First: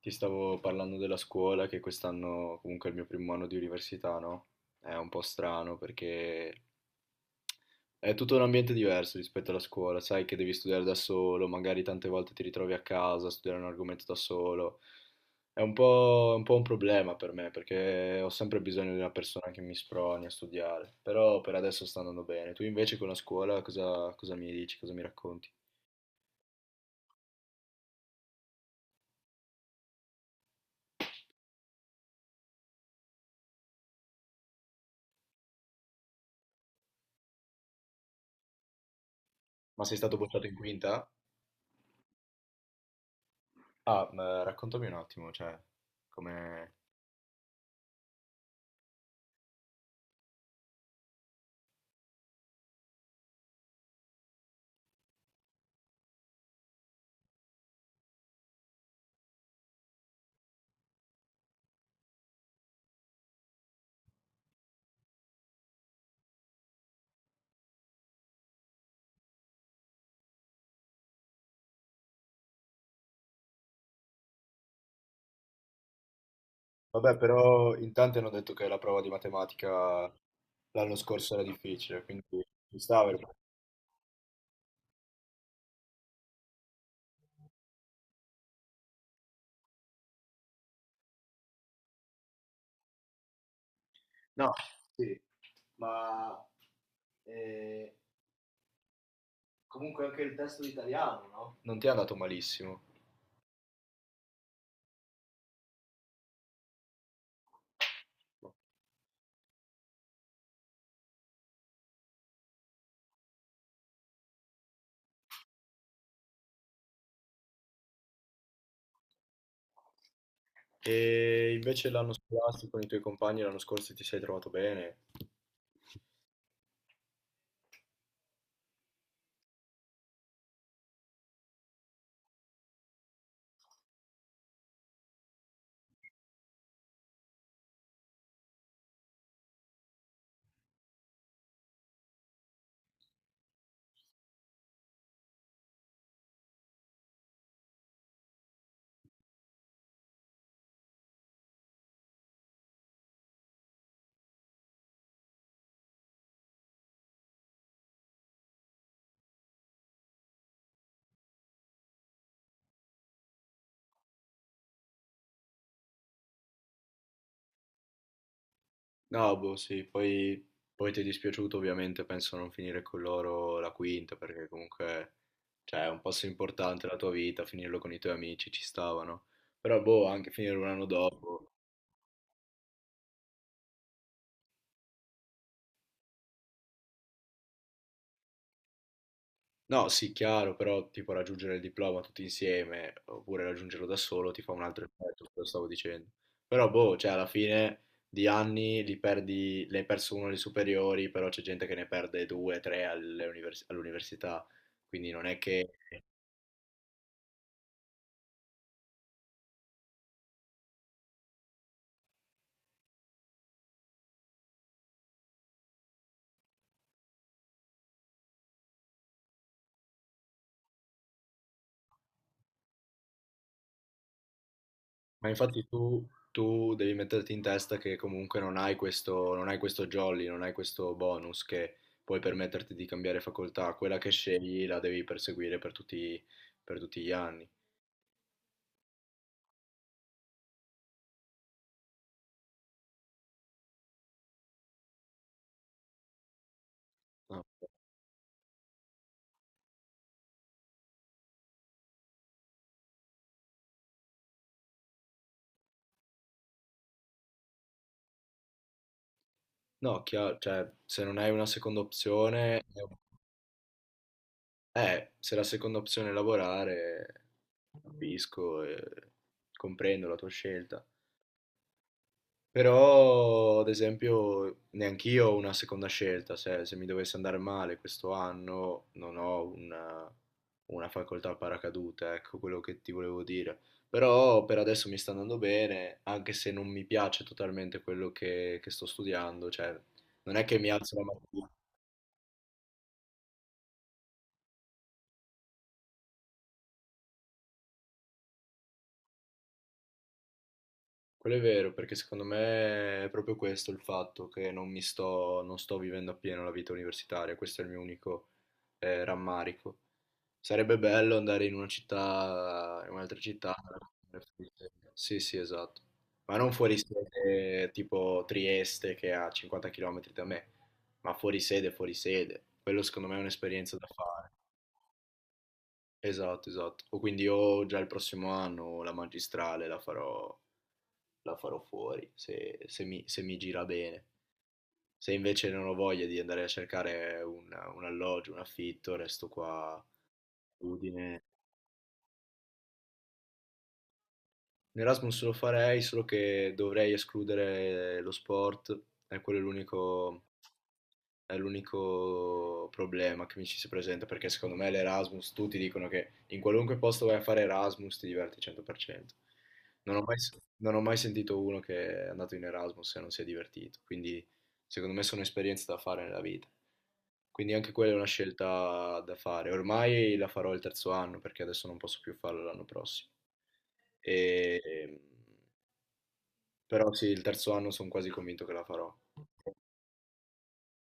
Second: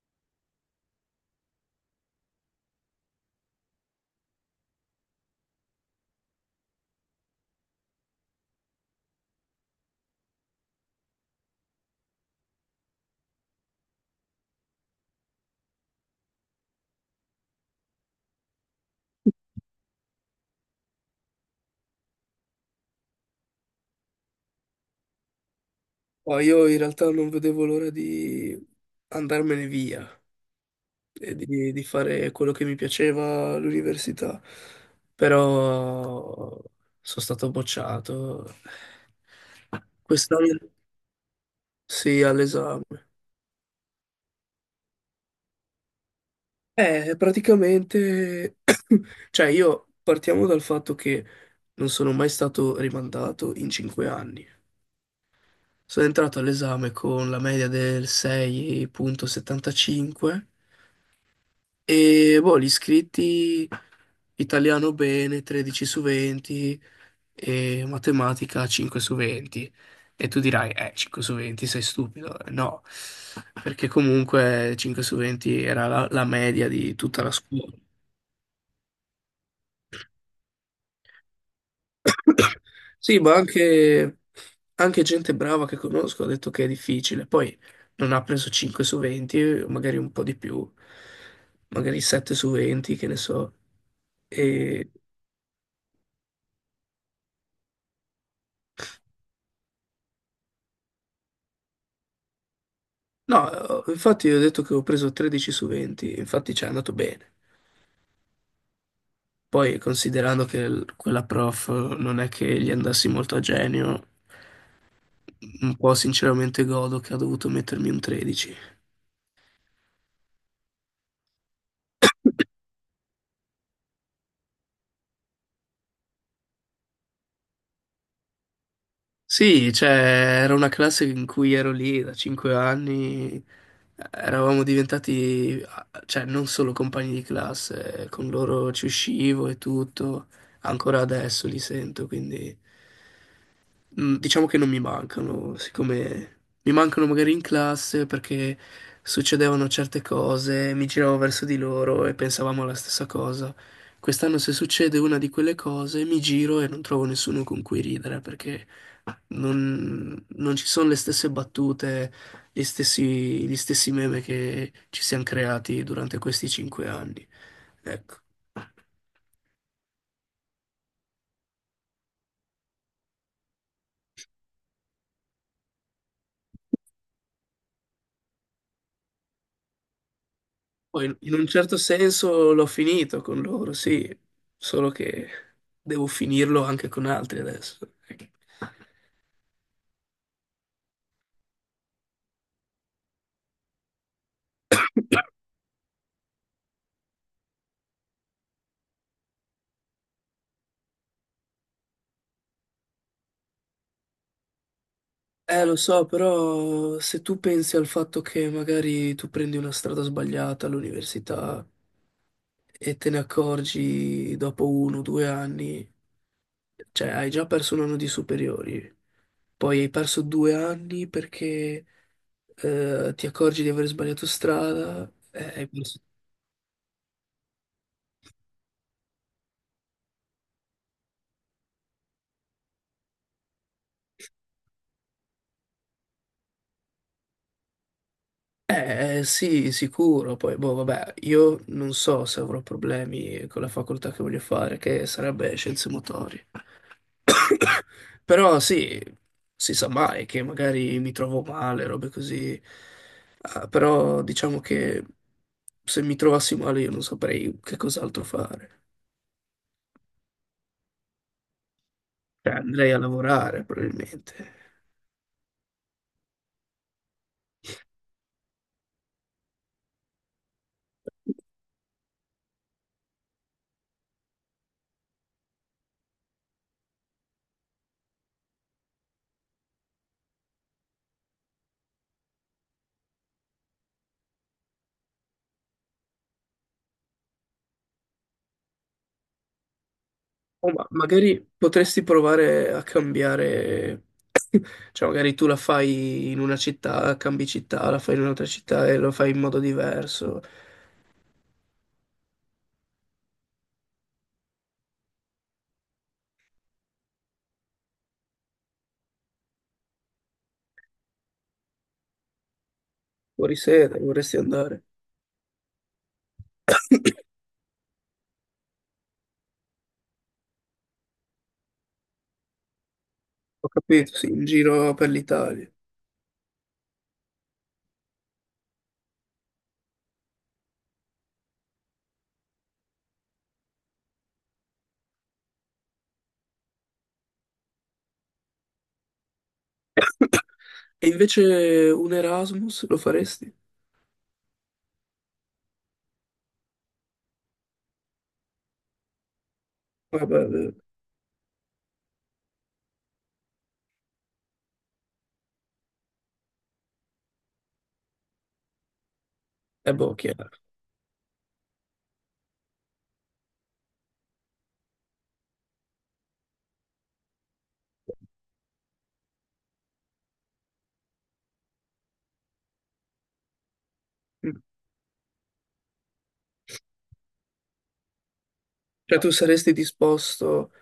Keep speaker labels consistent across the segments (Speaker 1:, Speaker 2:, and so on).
Speaker 1: Ti stavo parlando della scuola, che quest'anno comunque è il mio primo anno di università, no? È un po' strano perché è tutto un ambiente diverso rispetto alla scuola, sai che devi studiare da solo, magari tante volte ti ritrovi a casa a studiare un argomento da solo. È un po' un problema per me perché ho sempre bisogno di una persona che mi sproni a studiare, però per adesso sta andando bene. Tu invece con la scuola cosa mi dici, cosa mi racconti?
Speaker 2: No, io in realtà non vedevo l'ora di andarmene via e di fare quello che mi piaceva all'università, però sono stato bocciato.
Speaker 1: Ma sei stato bocciato in
Speaker 2: Quest'anno
Speaker 1: quinta?
Speaker 2: sì, all'esame.
Speaker 1: Ah, ma raccontami un attimo, cioè, come...
Speaker 2: Praticamente, cioè io partiamo dal fatto che non sono mai stato rimandato in 5 anni. Sono entrato all'esame con la media del 6,75. E boh, gli iscritti italiano bene, 13 su 20 e matematica 5 su 20. E tu dirai, 5 su 20 sei stupido. No, perché comunque 5 su 20 era la media di
Speaker 1: Vabbè,
Speaker 2: tutta la scuola.
Speaker 1: però in tanti hanno detto che la prova di matematica l'anno scorso era difficile, quindi ci sta
Speaker 2: Sì,
Speaker 1: aver-
Speaker 2: ma anche gente brava che conosco ha detto che è difficile. Poi non ha preso 5 su 20, magari un po' di più, magari 7 su 20, che ne so.
Speaker 1: No,
Speaker 2: E
Speaker 1: sì, ma eh, comunque anche il testo di italiano, no? Non ti è andato malissimo.
Speaker 2: no, infatti io ho detto che ho preso 13 su 20, infatti ci è andato bene. Poi considerando che quella prof non è che gli andassi molto a genio, un po' sinceramente godo che ha dovuto mettermi un 13.
Speaker 1: E invece l'anno scolastico con i tuoi compagni l'anno scorso ti sei trovato bene?
Speaker 2: Sì, cioè era una classe in cui ero lì da 5 anni, eravamo diventati, cioè non solo compagni di classe, con loro ci uscivo e tutto, ancora adesso li sento, quindi. Diciamo che non mi mancano, siccome mi mancano magari in classe perché succedevano certe cose, mi giravo verso di loro e pensavamo alla stessa cosa. Quest'anno se succede una di quelle cose, mi giro e non trovo nessuno con cui ridere perché non ci sono le stesse battute, gli stessi, gli stessi meme che ci siamo creati durante questi 5 anni. Ecco.
Speaker 1: No, boh, sì, poi ti è dispiaciuto ovviamente, penso non finire con loro la quinta, perché comunque, cioè, è un passo importante della tua vita, finirlo con i tuoi amici ci stavano. Però, boh, anche finire un anno
Speaker 2: Poi in un
Speaker 1: dopo.
Speaker 2: certo senso l'ho finito con loro, sì, solo che devo finirlo anche con altri adesso.
Speaker 1: No, sì, chiaro, però tipo raggiungere il diploma tutti insieme, oppure raggiungerlo da solo, ti fa un altro effetto, quello stavo dicendo. Però, boh, cioè, alla fine di anni li perdi, ne hai perso uno alle superiori, però c'è gente che ne perde due, tre all'università, quindi non è che...
Speaker 2: Lo so, però se tu pensi al fatto che magari tu prendi una strada sbagliata all'università e te ne accorgi dopo 1 o 2 anni, cioè hai già perso un anno di superiori, poi hai perso 2 anni perché ti accorgi di aver sbagliato strada,
Speaker 1: Ma infatti
Speaker 2: hai perso.
Speaker 1: tu devi metterti in testa che comunque non hai questo, non hai questo jolly, non hai questo bonus che puoi permetterti di cambiare facoltà. Quella che scegli la devi perseguire per tutti gli anni.
Speaker 2: Eh sì, sicuro, poi boh, vabbè, io non so se avrò problemi con la facoltà che voglio fare, che sarebbe scienze motorie.
Speaker 1: No,
Speaker 2: Però sì, si sa mai che magari mi trovo male, robe così. Ah, però diciamo che se mi trovassi male io non saprei che cos'altro fare.
Speaker 1: No, chiaro, cioè, se non hai una seconda
Speaker 2: Cioè,
Speaker 1: opzione,
Speaker 2: andrei a lavorare probabilmente.
Speaker 1: se la seconda opzione è lavorare, capisco e comprendo la tua scelta. Però, ad esempio, neanch'io ho una seconda scelta, se mi dovesse andare male questo anno non ho una facoltà a paracadute, ecco quello che ti volevo dire. Però per adesso mi sta andando bene, anche se non mi piace totalmente quello che sto studiando, cioè non è che mi
Speaker 2: O
Speaker 1: alzo la
Speaker 2: magari
Speaker 1: mattina.
Speaker 2: potresti provare a cambiare. Cioè, magari tu la fai in una città, cambi città, la fai in un'altra città e lo fai in modo diverso.
Speaker 1: Quello è vero, perché secondo me è proprio questo il fatto che non sto vivendo appieno la vita universitaria, questo è il mio unico rammarico. Sarebbe bello andare in una città, in un'altra città.
Speaker 2: Fuori sede, vorresti andare.
Speaker 1: Sì, sì, esatto. Ma non fuori sede tipo Trieste che è a 50 km da me, ma fuori sede, fuori sede. Quello secondo me è
Speaker 2: Ho
Speaker 1: un'esperienza da
Speaker 2: capito, sì,
Speaker 1: fare.
Speaker 2: in giro per l'Italia.
Speaker 1: Esatto, esatto. O quindi o già il prossimo anno la magistrale la farò fuori, se mi gira bene. Se invece non ho voglia di andare a cercare un alloggio, un affitto, resto qua a
Speaker 2: E
Speaker 1: Udine.
Speaker 2: invece un Erasmus lo faresti?
Speaker 1: L'Erasmus lo farei, solo che dovrei escludere lo sport, e quello
Speaker 2: Vabbè,
Speaker 1: è l'unico problema che mi ci si presenta perché secondo me l'Erasmus, tutti dicono che in qualunque posto vai a fare Erasmus ti diverti 100%.
Speaker 2: è
Speaker 1: Non ho
Speaker 2: boh,
Speaker 1: mai,
Speaker 2: chiaro.
Speaker 1: non ho mai sentito uno che è andato in Erasmus e non si è divertito, quindi secondo me sono esperienze da fare nella vita. Quindi anche quella è una scelta da fare. Ormai la farò il terzo anno perché adesso non posso più farlo l'anno prossimo.
Speaker 2: Mm.
Speaker 1: E- Però sì, il terzo anno sono quasi convinto che la farò.
Speaker 2: Cioè, tu saresti disposto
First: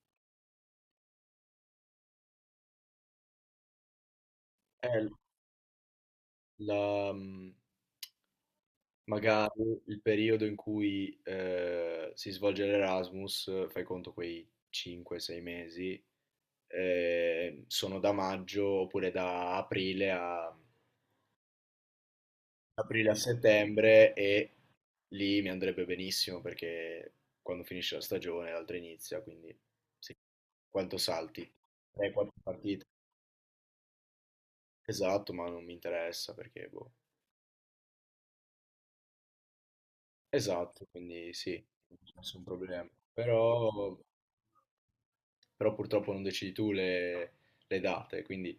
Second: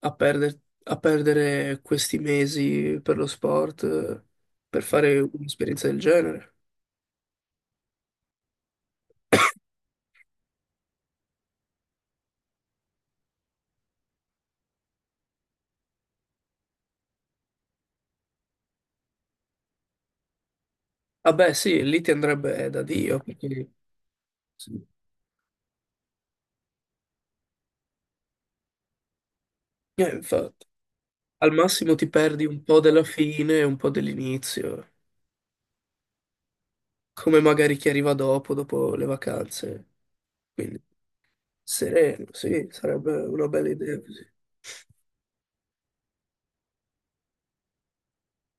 Speaker 2: a perdere questi mesi per lo sport, per
Speaker 1: Eh,
Speaker 2: fare un'esperienza del genere?
Speaker 1: la- mhmm, Magari il periodo in cui si svolge l'Erasmus, fai conto quei 5-6 mesi, sono da maggio oppure
Speaker 2: Vabbè, sì, lì ti andrebbe da
Speaker 1: aprile a
Speaker 2: Dio, perché.
Speaker 1: settembre, e
Speaker 2: Sì.
Speaker 1: lì mi andrebbe benissimo perché quando finisce la stagione l'altra inizia, quindi sì,
Speaker 2: Infatti.
Speaker 1: quanto salti?
Speaker 2: Al massimo ti
Speaker 1: 3-4
Speaker 2: perdi un po'
Speaker 1: partite.
Speaker 2: della fine e un po' dell'inizio,
Speaker 1: Esatto, ma non mi interessa perché, boh.
Speaker 2: come magari chi arriva dopo le vacanze. Quindi
Speaker 1: Esatto, quindi sì, non c'è
Speaker 2: sereno,
Speaker 1: nessun
Speaker 2: sì,
Speaker 1: problema.
Speaker 2: sarebbe una bella
Speaker 1: Però
Speaker 2: idea così.
Speaker 1: purtroppo non decidi tu le date, quindi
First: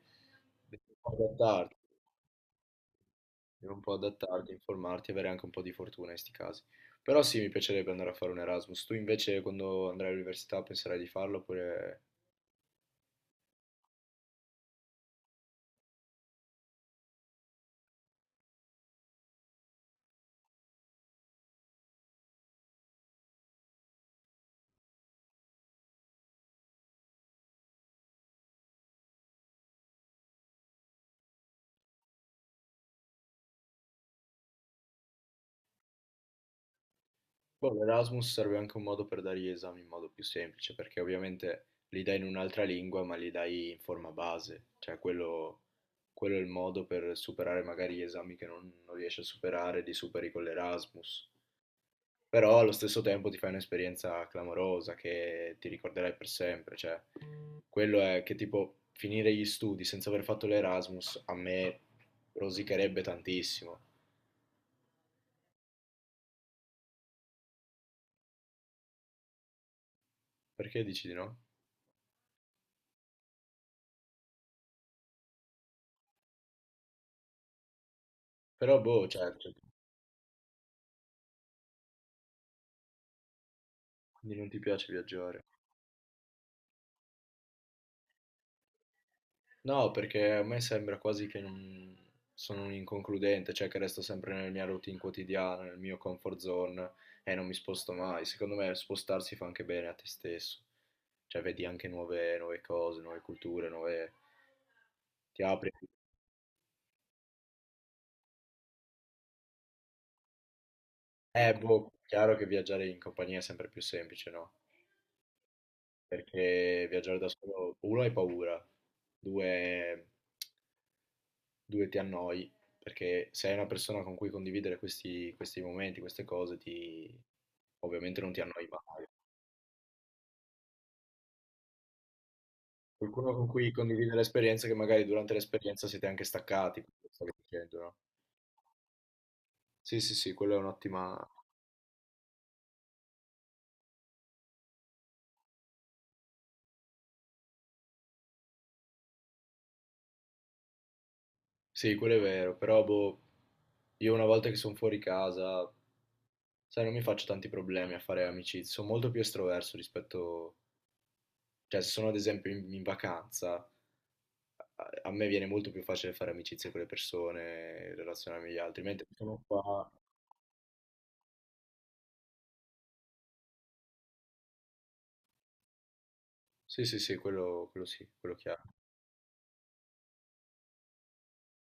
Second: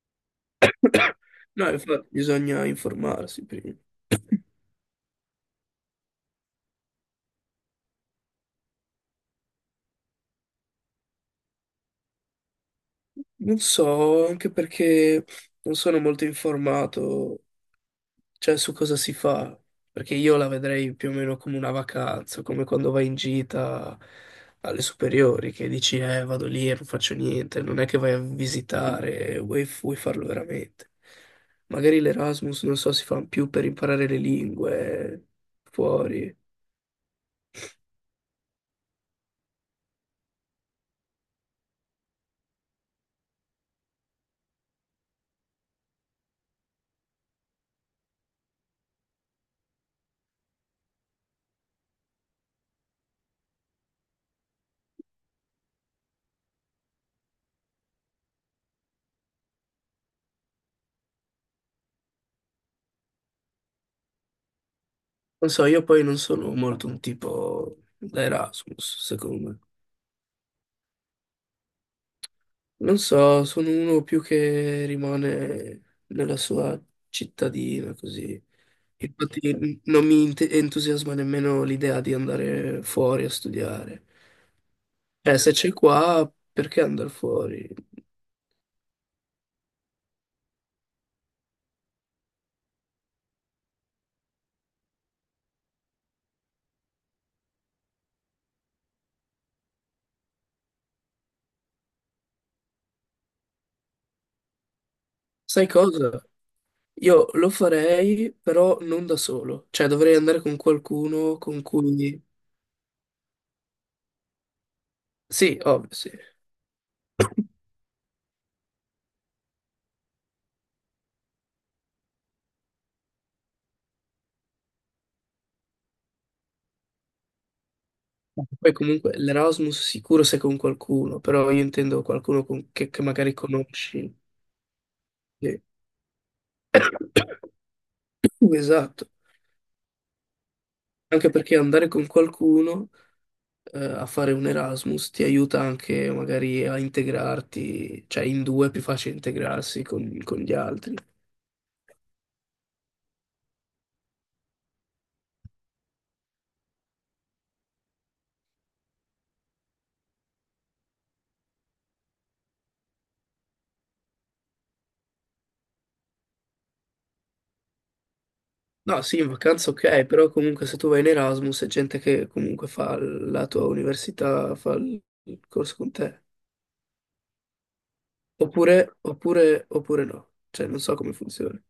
Speaker 1: devi un po'
Speaker 2: No,
Speaker 1: adattarti,
Speaker 2: infatti bisogna informarsi
Speaker 1: devi
Speaker 2: prima.
Speaker 1: un po' adattarti, informarti e avere anche un po' di fortuna in questi casi. Però sì, mi piacerebbe andare a fare un Erasmus. Tu invece quando andrai all'università penserai di farlo oppure...
Speaker 2: Non so, anche perché non sono molto informato, cioè su cosa si fa, perché io la vedrei più o meno come una vacanza, come quando vai in gita alle superiori, che dici, vado lì e non faccio niente, non è che vai a visitare, vuoi farlo veramente. Magari l'Erasmus, non so, si fa più per imparare le lingue fuori.
Speaker 1: Boh, l'Erasmus serve anche un modo per dare gli esami in modo più semplice, perché ovviamente li dai in un'altra lingua, ma li dai in forma base, cioè quello è il modo per superare magari gli esami che non riesci a superare, li superi con l'Erasmus. Però allo stesso tempo ti fai un'esperienza clamorosa che ti ricorderai per sempre, cioè quello è che tipo finire gli studi senza aver fatto l'Erasmus a me rosicherebbe tantissimo.
Speaker 2: Non so, io poi non sono molto un tipo da Erasmus, secondo me.
Speaker 1: Perché dici di no?
Speaker 2: Non so, sono uno più che rimane nella sua cittadina, così.
Speaker 1: Però boh,
Speaker 2: Infatti
Speaker 1: certo,
Speaker 2: non mi entusiasma nemmeno l'idea di andare fuori a studiare.
Speaker 1: quindi non ti piace
Speaker 2: Cioè,
Speaker 1: viaggiare.
Speaker 2: se c'è qua, perché andare fuori?
Speaker 1: No, perché a me sembra quasi che non- sono un inconcludente, cioè che resto sempre nella mia routine quotidiana, nel mio comfort zone e non mi sposto mai. Secondo me spostarsi fa anche bene a te stesso, cioè vedi anche nuove cose, nuove culture, nuove... ti
Speaker 2: Sai
Speaker 1: apri.
Speaker 2: cosa? Io lo farei, però non da solo. Cioè, dovrei andare con qualcuno con
Speaker 1: Boh,
Speaker 2: cui.
Speaker 1: chiaro che viaggiare in compagnia è sempre più semplice, no?
Speaker 2: Sì, ovvio, sì.
Speaker 1: Perché viaggiare da solo, uno hai paura, due ti annoi, perché se hai una persona con cui condividere questi momenti, queste cose, ti, ovviamente non ti annoi
Speaker 2: Poi
Speaker 1: mai.
Speaker 2: comunque l'Erasmus sicuro se con qualcuno, però io intendo qualcuno che
Speaker 1: Qualcuno
Speaker 2: magari
Speaker 1: con cui condividere
Speaker 2: conosci.
Speaker 1: l'esperienza che magari durante
Speaker 2: Sì.
Speaker 1: l'esperienza siete anche staccati, quello che stavi dicendo, no?
Speaker 2: Esatto.
Speaker 1: Sì, sì, sì, quello è un'ottima...
Speaker 2: Anche perché andare con qualcuno, a fare un Erasmus ti aiuta anche magari a integrarti, cioè in due è più facile integrarsi con gli altri.
Speaker 1: Sì, quello è vero, però boh, io una volta che sono fuori casa, sai, non mi faccio tanti problemi a fare amicizie, sono molto più estroverso rispetto... Cioè, se sono ad esempio in vacanza, a me viene molto più facile fare amicizie con le persone, relazionarmi agli altri,
Speaker 2: No,
Speaker 1: mentre
Speaker 2: sì, in
Speaker 1: sono
Speaker 2: vacanza
Speaker 1: qua...
Speaker 2: ok, però comunque se tu vai in Erasmus è gente che comunque fa la tua università, fa il corso con te.
Speaker 1: Sì, sì, sì, quello sì, quello chiaro.
Speaker 2: Oppure no. Cioè, non so come funziona.